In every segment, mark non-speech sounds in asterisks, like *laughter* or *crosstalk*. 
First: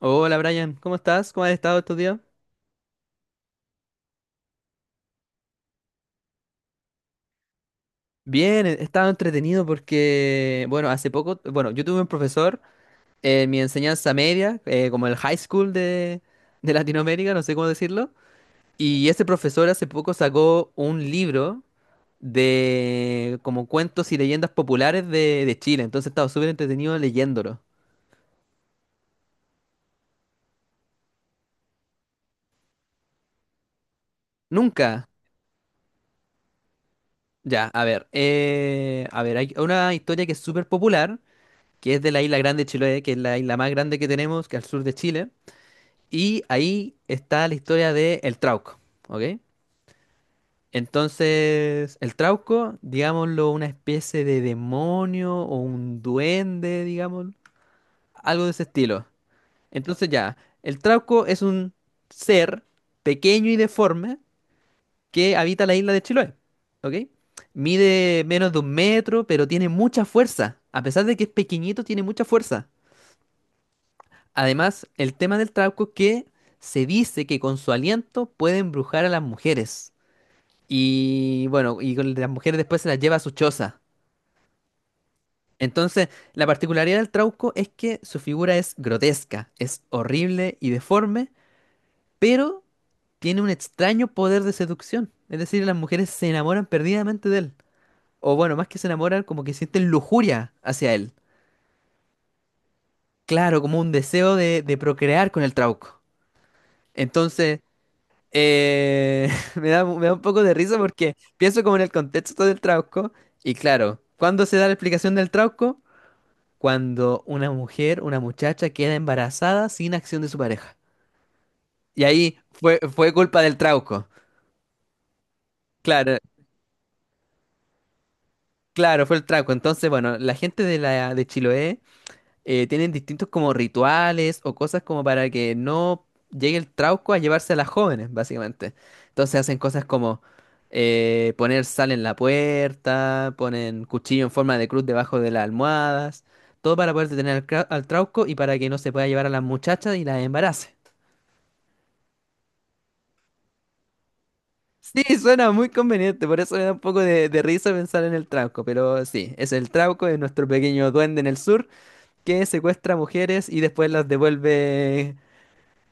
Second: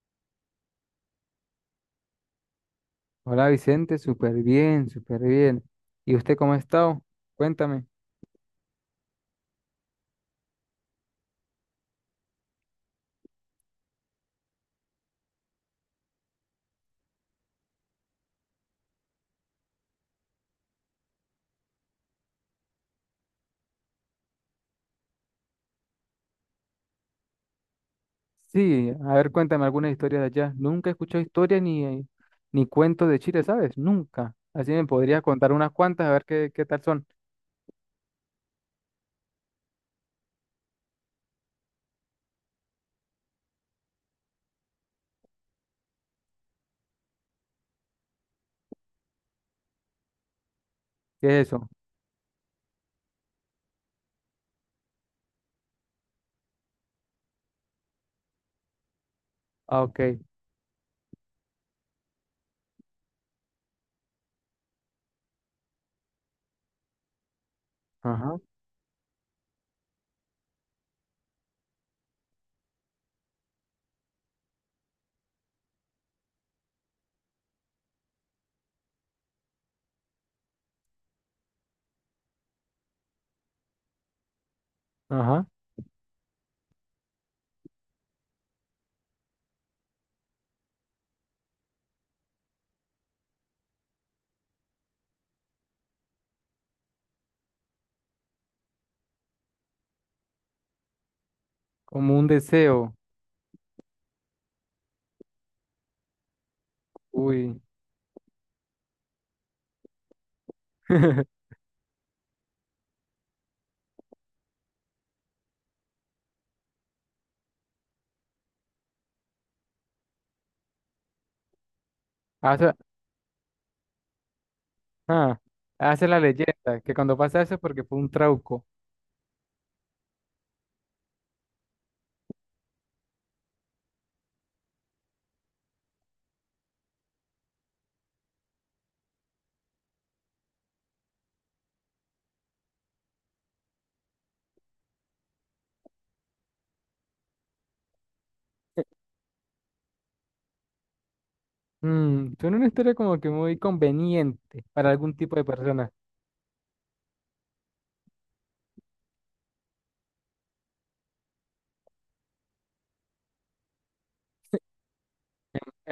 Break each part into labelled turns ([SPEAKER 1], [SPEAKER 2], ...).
[SPEAKER 1] Hola Brian, ¿cómo estás? ¿Cómo has estado estos días?
[SPEAKER 2] Hola Vicente, súper bien, súper bien. ¿Y usted cómo ha estado? Cuéntame.
[SPEAKER 1] Bien, he estado entretenido porque, bueno, hace poco, bueno, yo tuve un profesor en mi enseñanza media, como el high school de Latinoamérica, no sé cómo decirlo, y ese profesor hace poco sacó un libro de como cuentos y leyendas populares de Chile, entonces he estado súper entretenido leyéndolo.
[SPEAKER 2] Sí, a ver, cuéntame alguna historia de allá. Nunca he escuchado historia ni, ni cuentos de Chile, ¿sabes? Nunca. Así me
[SPEAKER 1] Nunca.
[SPEAKER 2] podrías contar unas cuantas, a ver qué, qué tal son.
[SPEAKER 1] Ya, a ver, hay una historia que es súper popular que es de la isla Grande de Chiloé, que es la isla más grande que tenemos, que al sur de Chile. Y ahí está la historia de el Trauco, ¿ok?
[SPEAKER 2] ¿Qué es eso?
[SPEAKER 1] Entonces, el Trauco, digámoslo, una especie de demonio o un duende, digamos, algo de ese estilo.
[SPEAKER 2] Ah, ok.
[SPEAKER 1] Entonces ya, el Trauco es un ser pequeño y deforme que habita la isla de Chiloé, ¿ok? Mide
[SPEAKER 2] Ajá,
[SPEAKER 1] menos de un metro, pero tiene mucha fuerza. A pesar de que es pequeñito, tiene mucha fuerza. Además, el tema del trauco que se dice que con su aliento puede embrujar a las mujeres. Y bueno, y con las mujeres después se las lleva a su choza.
[SPEAKER 2] ajá.
[SPEAKER 1] Entonces, la particularidad del trauco es que su figura es grotesca, es horrible y deforme, pero tiene un extraño poder de seducción. Es decir, las mujeres se enamoran perdidamente de él. O bueno, más que se enamoran, como que sienten lujuria hacia él.
[SPEAKER 2] Como un deseo.
[SPEAKER 1] Claro, como un deseo de procrear con el trauco. Entonces,
[SPEAKER 2] Uy.
[SPEAKER 1] Eh, *laughs* me da un poco de risa porque
[SPEAKER 2] *laughs*
[SPEAKER 1] pienso como en el contexto del trauco y claro, ¿cuándo se da la explicación del trauco? Cuando una mujer, una muchacha queda embarazada sin acción de su pareja. Y ahí
[SPEAKER 2] Hace,
[SPEAKER 1] fue culpa del trauco.
[SPEAKER 2] ah, hace
[SPEAKER 1] Claro,
[SPEAKER 2] la leyenda, que cuando pasa eso es porque fue un trauco.
[SPEAKER 1] claro, fue el trauco. Entonces, bueno, la gente de la de Chiloé tienen distintos como rituales o cosas como para que no llegue el trauco a llevarse a las jóvenes, básicamente. Entonces hacen cosas como poner sal en la puerta, ponen cuchillo en forma de cruz debajo de las almohadas, todo para poder detener al trauco y para que no se pueda llevar a las muchachas y las embarace. *laughs*
[SPEAKER 2] Mm, suena una historia como que muy conveniente para
[SPEAKER 1] Sí,
[SPEAKER 2] algún tipo de
[SPEAKER 1] suena muy
[SPEAKER 2] personas
[SPEAKER 1] conveniente, por eso me da un poco de risa pensar en el trauco, pero sí, es el trauco, es nuestro pequeño duende en el sur que secuestra mujeres y después las devuelve.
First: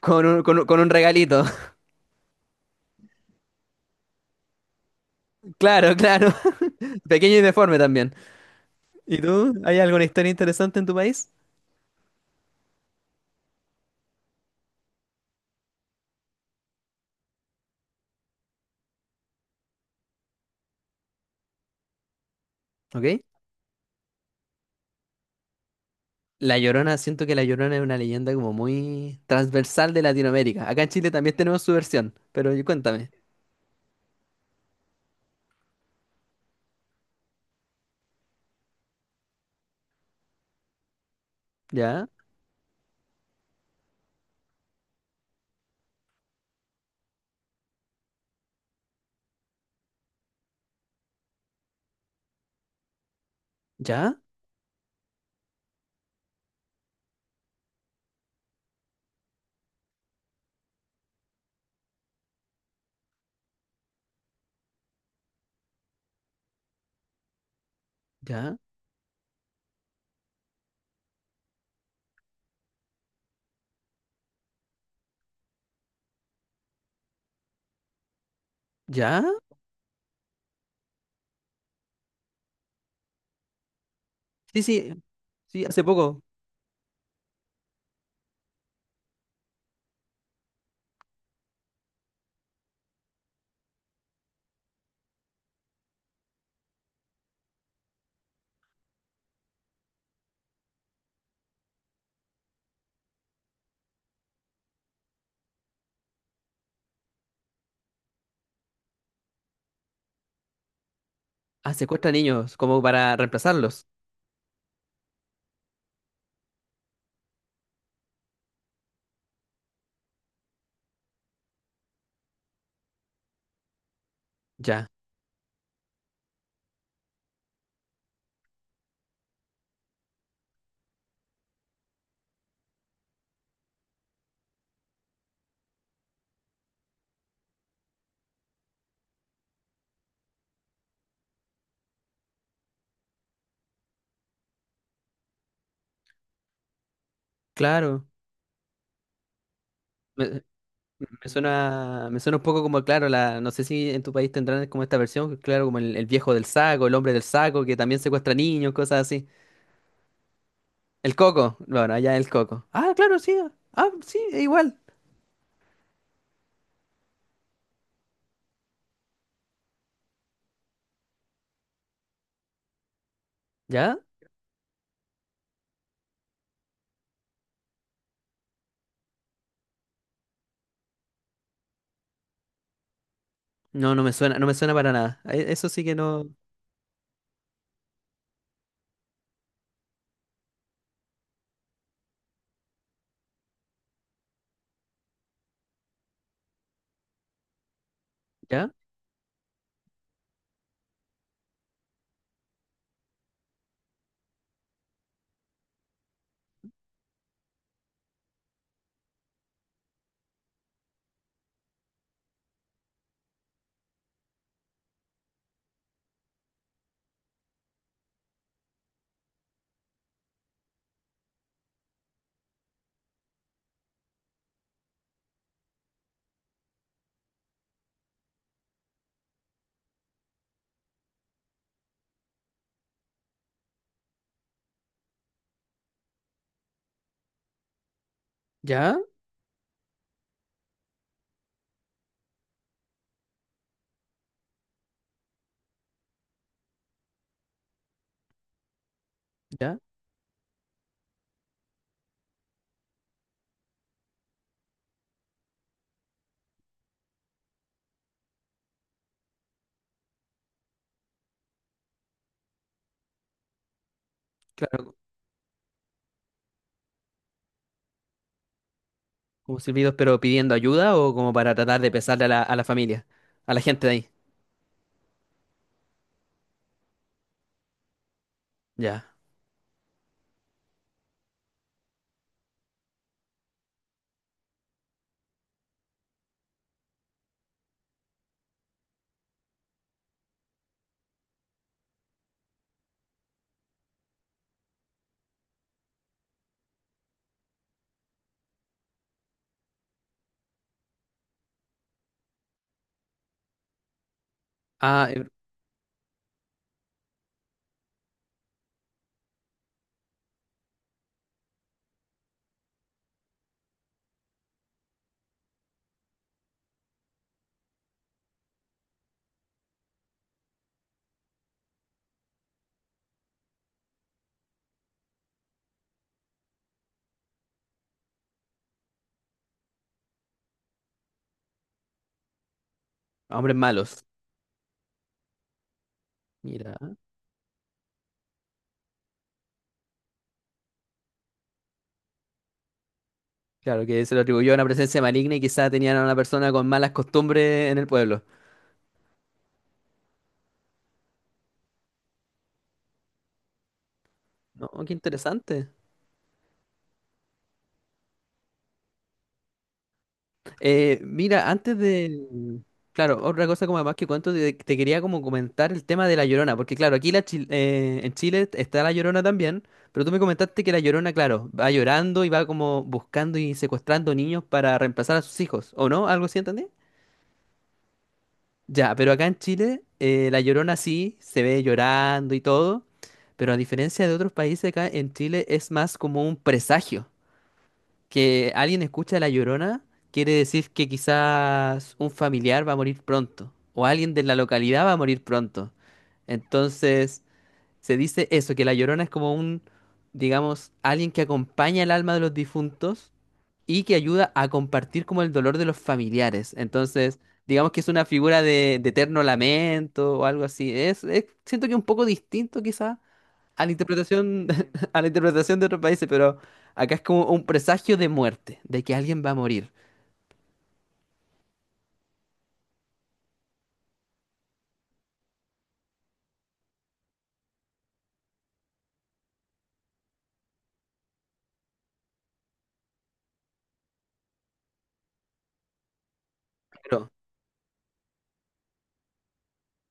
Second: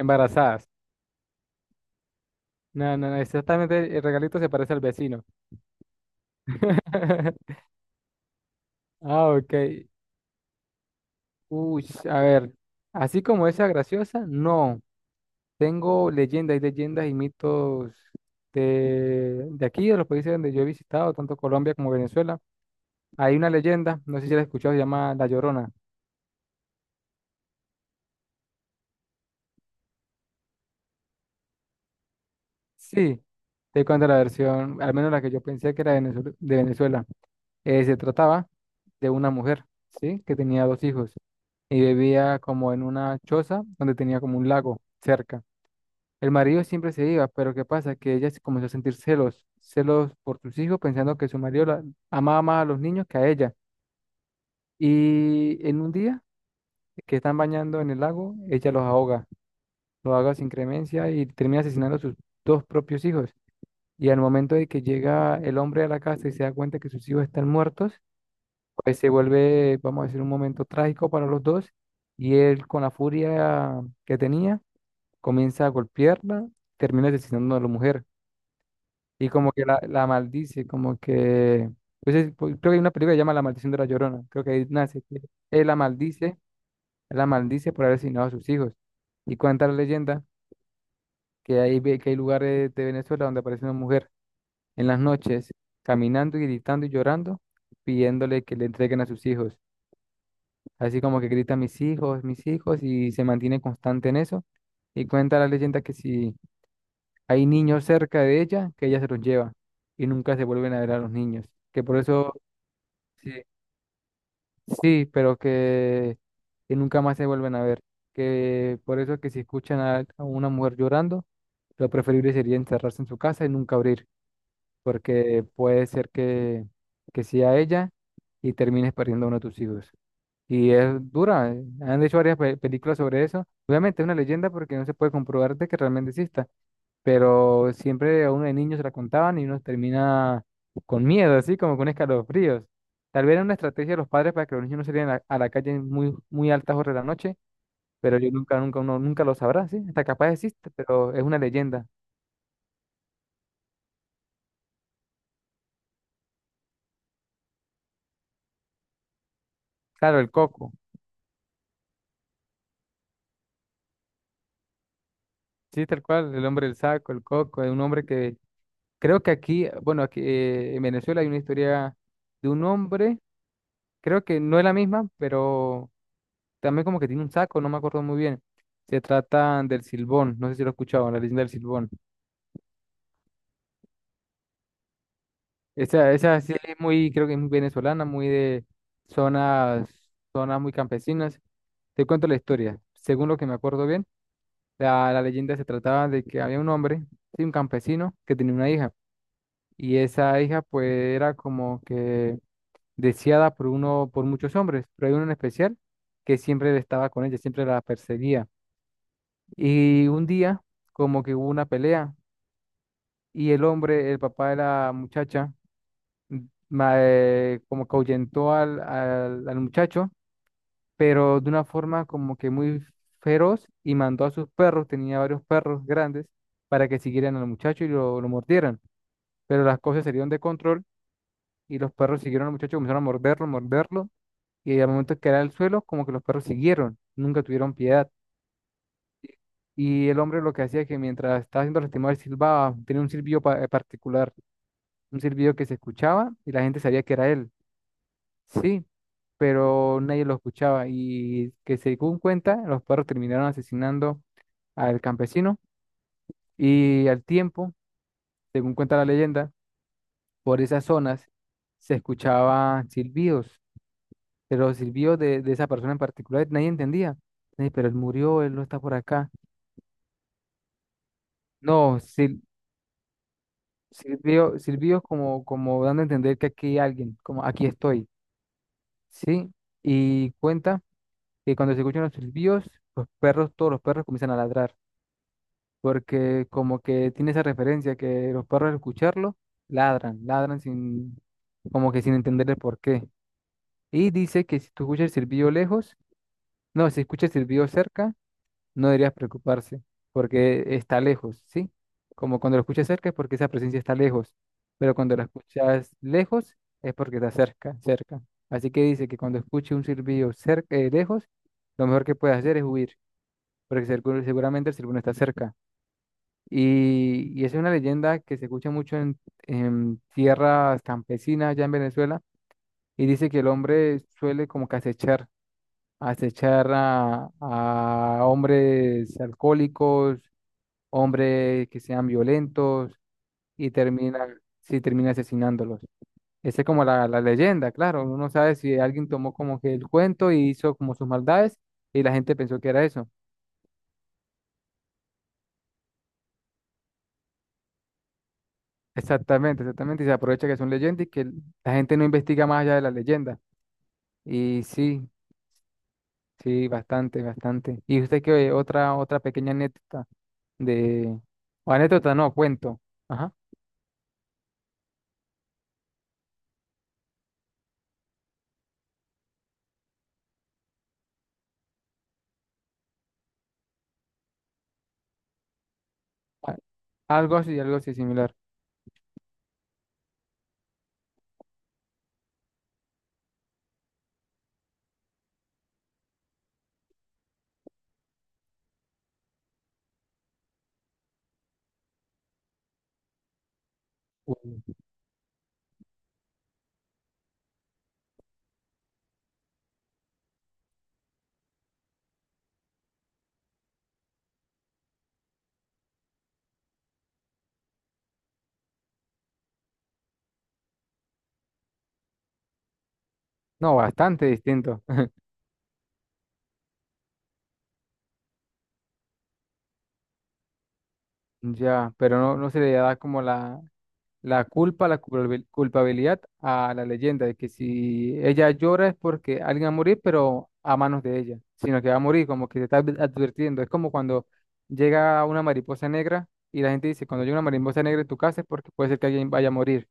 [SPEAKER 1] Con un regalito. *laughs*
[SPEAKER 2] No, no, no, exactamente el regalito se parece al vecino.
[SPEAKER 1] Claro, claro. *laughs* Pequeño y
[SPEAKER 2] *laughs*
[SPEAKER 1] deforme también. ¿Y
[SPEAKER 2] Ah, ok.
[SPEAKER 1] tú? ¿Hay alguna historia interesante en tu país?
[SPEAKER 2] Uy, a ver, así como esa graciosa, no. Tengo leyendas y leyendas y mitos de aquí, de los países donde yo he visitado, tanto Colombia como Venezuela.
[SPEAKER 1] ¿Ok?
[SPEAKER 2] Hay una leyenda, no sé si la has escuchado, se llama La Llorona.
[SPEAKER 1] La Llorona, siento que La Llorona es una leyenda como muy transversal de Latinoamérica. Acá en Chile también tenemos su versión, pero cuéntame.
[SPEAKER 2] Sí, te cuento la versión, al menos la que yo pensé que era de Venezuela. De Venezuela. Se trataba de una mujer, ¿sí? Que tenía dos hijos. Y
[SPEAKER 1] ¿Ya?
[SPEAKER 2] vivía como en una choza donde tenía como un lago cerca. El marido siempre se iba, pero ¿qué pasa? Que ella se comenzó a sentir celos, celos por sus hijos, pensando que su marido la amaba más a los niños que a ella.
[SPEAKER 1] ¿Ya?
[SPEAKER 2] Y en un día que están bañando en el lago, ella los ahoga sin cremencia y termina asesinando a sus dos propios hijos. Y al momento de que llega el hombre a la casa y se da cuenta que sus hijos están muertos,
[SPEAKER 1] ¿Ya?
[SPEAKER 2] pues se vuelve, vamos a decir, un momento trágico para los dos. Y él, con la furia que tenía, comienza a golpearla, termina asesinando a la mujer
[SPEAKER 1] ¿Ya?
[SPEAKER 2] y como que la maldice, como que... Entonces, pues, creo que hay una película que se llama La Maldición de la Llorona, creo que
[SPEAKER 1] Sí,
[SPEAKER 2] ahí
[SPEAKER 1] sí,
[SPEAKER 2] nace, que
[SPEAKER 1] sí,
[SPEAKER 2] él la
[SPEAKER 1] hace poco.
[SPEAKER 2] maldice, él la maldice por haber asesinado a sus hijos. Y cuenta la leyenda que hay, que hay lugares de Venezuela donde aparece una mujer en las noches caminando y gritando y llorando, pidiéndole que le entreguen a sus hijos. Así como que grita mis hijos y se mantiene constante en eso. Y cuenta la leyenda que si hay niños cerca de ella que ella se los lleva y nunca se vuelven a ver a los niños.
[SPEAKER 1] Ah,
[SPEAKER 2] Que por
[SPEAKER 1] secuestra
[SPEAKER 2] eso,
[SPEAKER 1] niños como para
[SPEAKER 2] sí,
[SPEAKER 1] reemplazarlos.
[SPEAKER 2] sí, pero que nunca más se vuelven a ver. Que por eso que si escuchan a una mujer llorando, lo preferible sería encerrarse en su casa y nunca abrir,
[SPEAKER 1] Ya,
[SPEAKER 2] porque puede ser que sea ella y termines perdiendo a uno de tus hijos. Y es dura, han hecho varias películas sobre eso. Obviamente es una leyenda porque no se puede comprobar de que realmente exista, pero siempre a uno de niño se la contaban y uno termina con miedo, así como con escalofríos. Tal vez era una estrategia de los padres para que los niños no salieran a la calle en muy, muy altas horas de la noche,
[SPEAKER 1] claro.
[SPEAKER 2] pero yo nunca, nunca, uno nunca lo sabrá, ¿sí? Hasta capaz
[SPEAKER 1] Me-
[SPEAKER 2] existe, pero es una leyenda.
[SPEAKER 1] Me suena un poco como, claro, la, no sé si en tu país tendrán como esta versión, claro, como el viejo del saco, el hombre del saco, que también secuestra niños, cosas así.
[SPEAKER 2] Claro, el coco,
[SPEAKER 1] El coco, bueno, allá el coco. Ah, claro, sí, ah, sí, es igual.
[SPEAKER 2] sí, tal cual, el hombre del saco, el coco, es un hombre que creo que aquí, bueno, aquí en Venezuela hay una historia de un hombre.
[SPEAKER 1] ¿Ya?
[SPEAKER 2] Creo que no es la misma, pero también como que tiene un saco, no me acuerdo muy bien. Se trata del Silbón, no sé si lo he escuchado, la leyenda del Silbón.
[SPEAKER 1] No, no me suena, no me suena para nada. Eso sí que
[SPEAKER 2] Esa,
[SPEAKER 1] no.
[SPEAKER 2] esa sí es muy, creo que es muy venezolana, muy de zonas, zonas muy campesinas. Te cuento la historia. Según lo que me acuerdo bien, la leyenda se trataba de que había un hombre, sí, un campesino, que tenía una
[SPEAKER 1] ¿Ya?
[SPEAKER 2] hija. Y esa hija pues era como que deseada por uno, por muchos hombres, pero hay uno en especial que siempre estaba con ella, siempre la perseguía. Y un día, como que hubo una pelea y el hombre, el papá de la muchacha, como que ahuyentó al, al, al muchacho, pero de una forma como que muy feroz y mandó a sus perros, tenía varios perros grandes, para que siguieran al muchacho y lo mordieran. Pero las cosas salieron de control y los perros siguieron al muchacho, comenzaron a morderlo, morderlo, y al momento que era al suelo, como que los perros siguieron, nunca tuvieron piedad.
[SPEAKER 1] ¿Ya?
[SPEAKER 2] Y el hombre lo que hacía es que mientras estaba haciendo lastimado, él silbaba, tenía un silbido particular, un silbido que se escuchaba y la gente sabía que era él, sí,
[SPEAKER 1] ¿Ya?
[SPEAKER 2] pero nadie lo escuchaba y que según cuenta, los perros terminaron asesinando al campesino y al tiempo, según cuenta la leyenda, por esas zonas se escuchaban silbidos, pero los
[SPEAKER 1] Claro,
[SPEAKER 2] silbidos de esa persona en particular nadie entendía, "Ey, pero él murió, él no está por acá."
[SPEAKER 1] como silbidos, pero pidiendo ayuda o como para tratar de
[SPEAKER 2] No,
[SPEAKER 1] pesarle a
[SPEAKER 2] sí,
[SPEAKER 1] la familia, a la gente de ahí.
[SPEAKER 2] sirvió, sirvió como, como dando a entender que aquí hay alguien, como aquí estoy,
[SPEAKER 1] Ya.
[SPEAKER 2] ¿sí? Y cuenta que cuando se escuchan los silbidos, los perros, todos los perros comienzan a ladrar, porque como que tiene esa referencia que los perros al escucharlo ladran, ladran sin, como que sin entender el porqué. Y dice que si tú escuchas el silbido lejos, no, si escuchas el silbido cerca, no deberías preocuparse porque está lejos, ¿sí? Como cuando lo escuchas cerca es porque esa presencia está lejos, pero
[SPEAKER 1] Ah,
[SPEAKER 2] cuando la
[SPEAKER 1] eh,
[SPEAKER 2] escuchas lejos es porque está cerca, cerca. Así que dice que cuando escuche un silbido cerca, lejos, lo mejor que puedes hacer es huir, porque seguramente el silbón está cerca. Y es una leyenda que se escucha mucho en tierras campesinas allá en Venezuela y dice que el hombre suele como que acechar acechar a hombres alcohólicos, hombres que sean violentos
[SPEAKER 1] hombres
[SPEAKER 2] y
[SPEAKER 1] malos.
[SPEAKER 2] termina, sí, termina asesinándolos. Esa es como
[SPEAKER 1] Mira.
[SPEAKER 2] la leyenda, claro. Uno no sabe si alguien tomó como que el cuento y hizo como sus maldades y la gente pensó que era eso.
[SPEAKER 1] Claro, que se lo atribuyó a una presencia maligna y quizá tenían a una persona con malas costumbres en el pueblo.
[SPEAKER 2] Exactamente, exactamente. Y se aprovecha que son leyendas y que la gente no investiga más allá de la leyenda. Y
[SPEAKER 1] No, qué
[SPEAKER 2] sí,
[SPEAKER 1] interesante.
[SPEAKER 2] sí, bastante, bastante. ¿Y usted qué otra, otra pequeña anécdota de,
[SPEAKER 1] Mira,
[SPEAKER 2] o
[SPEAKER 1] antes
[SPEAKER 2] anécdota no,
[SPEAKER 1] de...
[SPEAKER 2] cuento?
[SPEAKER 1] Claro,
[SPEAKER 2] Ajá.
[SPEAKER 1] otra cosa como además que cuento, te quería como comentar el tema de La Llorona, porque claro, aquí la en Chile está La Llorona también, pero tú me comentaste que La Llorona, claro, va llorando y va como buscando y secuestrando niños para reemplazar a sus hijos, ¿o no? ¿Algo así
[SPEAKER 2] a-
[SPEAKER 1] entendí?
[SPEAKER 2] Algo así similar.
[SPEAKER 1] Ya, pero acá en Chile, la Llorona sí se ve llorando y todo, pero a diferencia de otros países, acá en Chile es más como un presagio. Que alguien escucha la Llorona quiere decir que quizás un familiar va a morir pronto, o alguien de la localidad va a morir pronto. Entonces, se dice eso, que la Llorona es como un, digamos, alguien que acompaña el alma de los difuntos y que ayuda a compartir como el dolor de los familiares. Entonces, digamos que es una figura de eterno lamento o algo así. Siento que un poco distinto quizá a la
[SPEAKER 2] No, bastante
[SPEAKER 1] interpretación,
[SPEAKER 2] distinto.
[SPEAKER 1] *laughs* a la
[SPEAKER 2] *laughs*
[SPEAKER 1] interpretación de otros países, pero acá es como un presagio de muerte, de que alguien va a morir.
[SPEAKER 2] Ya, pero no, no se le da como la culpa, la culpabilidad a la leyenda de que si ella llora es porque alguien va a morir, pero a manos de ella, sino que va a morir, como que se está advirtiendo. Es como cuando llega una mariposa negra y la gente dice,
[SPEAKER 1] Pero,
[SPEAKER 2] cuando llega una mariposa negra en tu casa es porque puede ser que alguien vaya a morir,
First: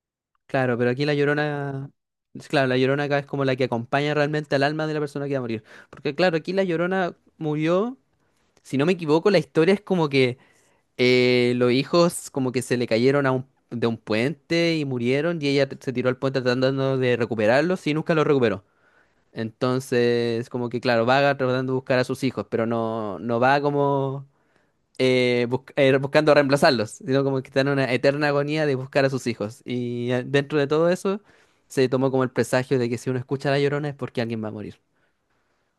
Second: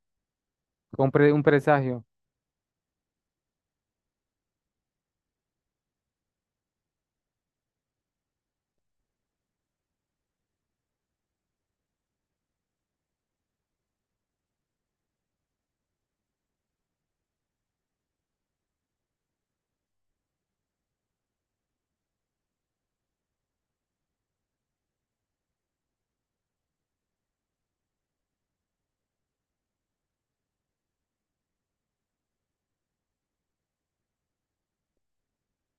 [SPEAKER 1] claro, pero aquí
[SPEAKER 2] como un
[SPEAKER 1] la
[SPEAKER 2] un
[SPEAKER 1] Llorona,
[SPEAKER 2] presagio.
[SPEAKER 1] es claro, la Llorona acá es como la que acompaña realmente al alma de la persona que va a morir. Porque claro, aquí la Llorona murió, si no me equivoco, la historia es como que los hijos como que se le cayeron a un, de un puente y murieron y ella se tiró al puente tratando de recuperarlos y nunca los recuperó. Entonces, como que claro, vaga tratando de buscar a sus hijos, pero no, no va como buscando reemplazarlos, sino como que está en una eterna agonía de buscar a sus hijos. Y dentro de todo eso, se tomó como el presagio de que si uno escucha a La Llorona es porque alguien va a morir.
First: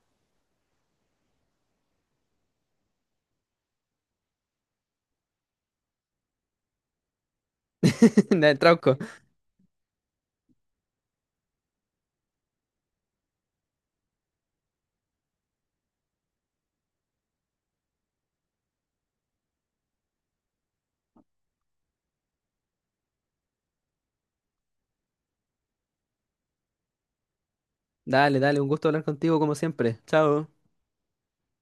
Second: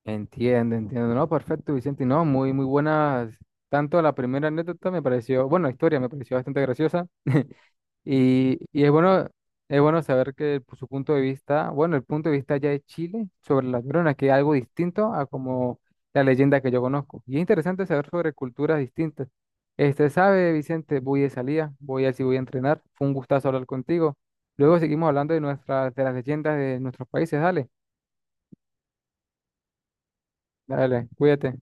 [SPEAKER 2] Entiendo, entiendo. No, perfecto, Vicente. No, muy, muy buenas. Tanto la primera anécdota me pareció, bueno, la historia me pareció bastante graciosa. *laughs*
[SPEAKER 1] *laughs* Dale,
[SPEAKER 2] Y, y
[SPEAKER 1] Trauco,
[SPEAKER 2] es bueno saber que pues, su punto de vista, bueno, el punto de vista ya de Chile sobre las neuronas, que es algo distinto a como la leyenda que yo conozco. Y es interesante saber sobre culturas distintas. Este, sabe, Vicente, voy de salida, voy a ver si voy a entrenar. Fue un gustazo hablar contigo. Luego seguimos hablando de nuestras, de las leyendas de nuestros países. Dale,
[SPEAKER 1] dale, dale, un gusto hablar contigo como siempre. Chao.
[SPEAKER 2] dale, cuídate.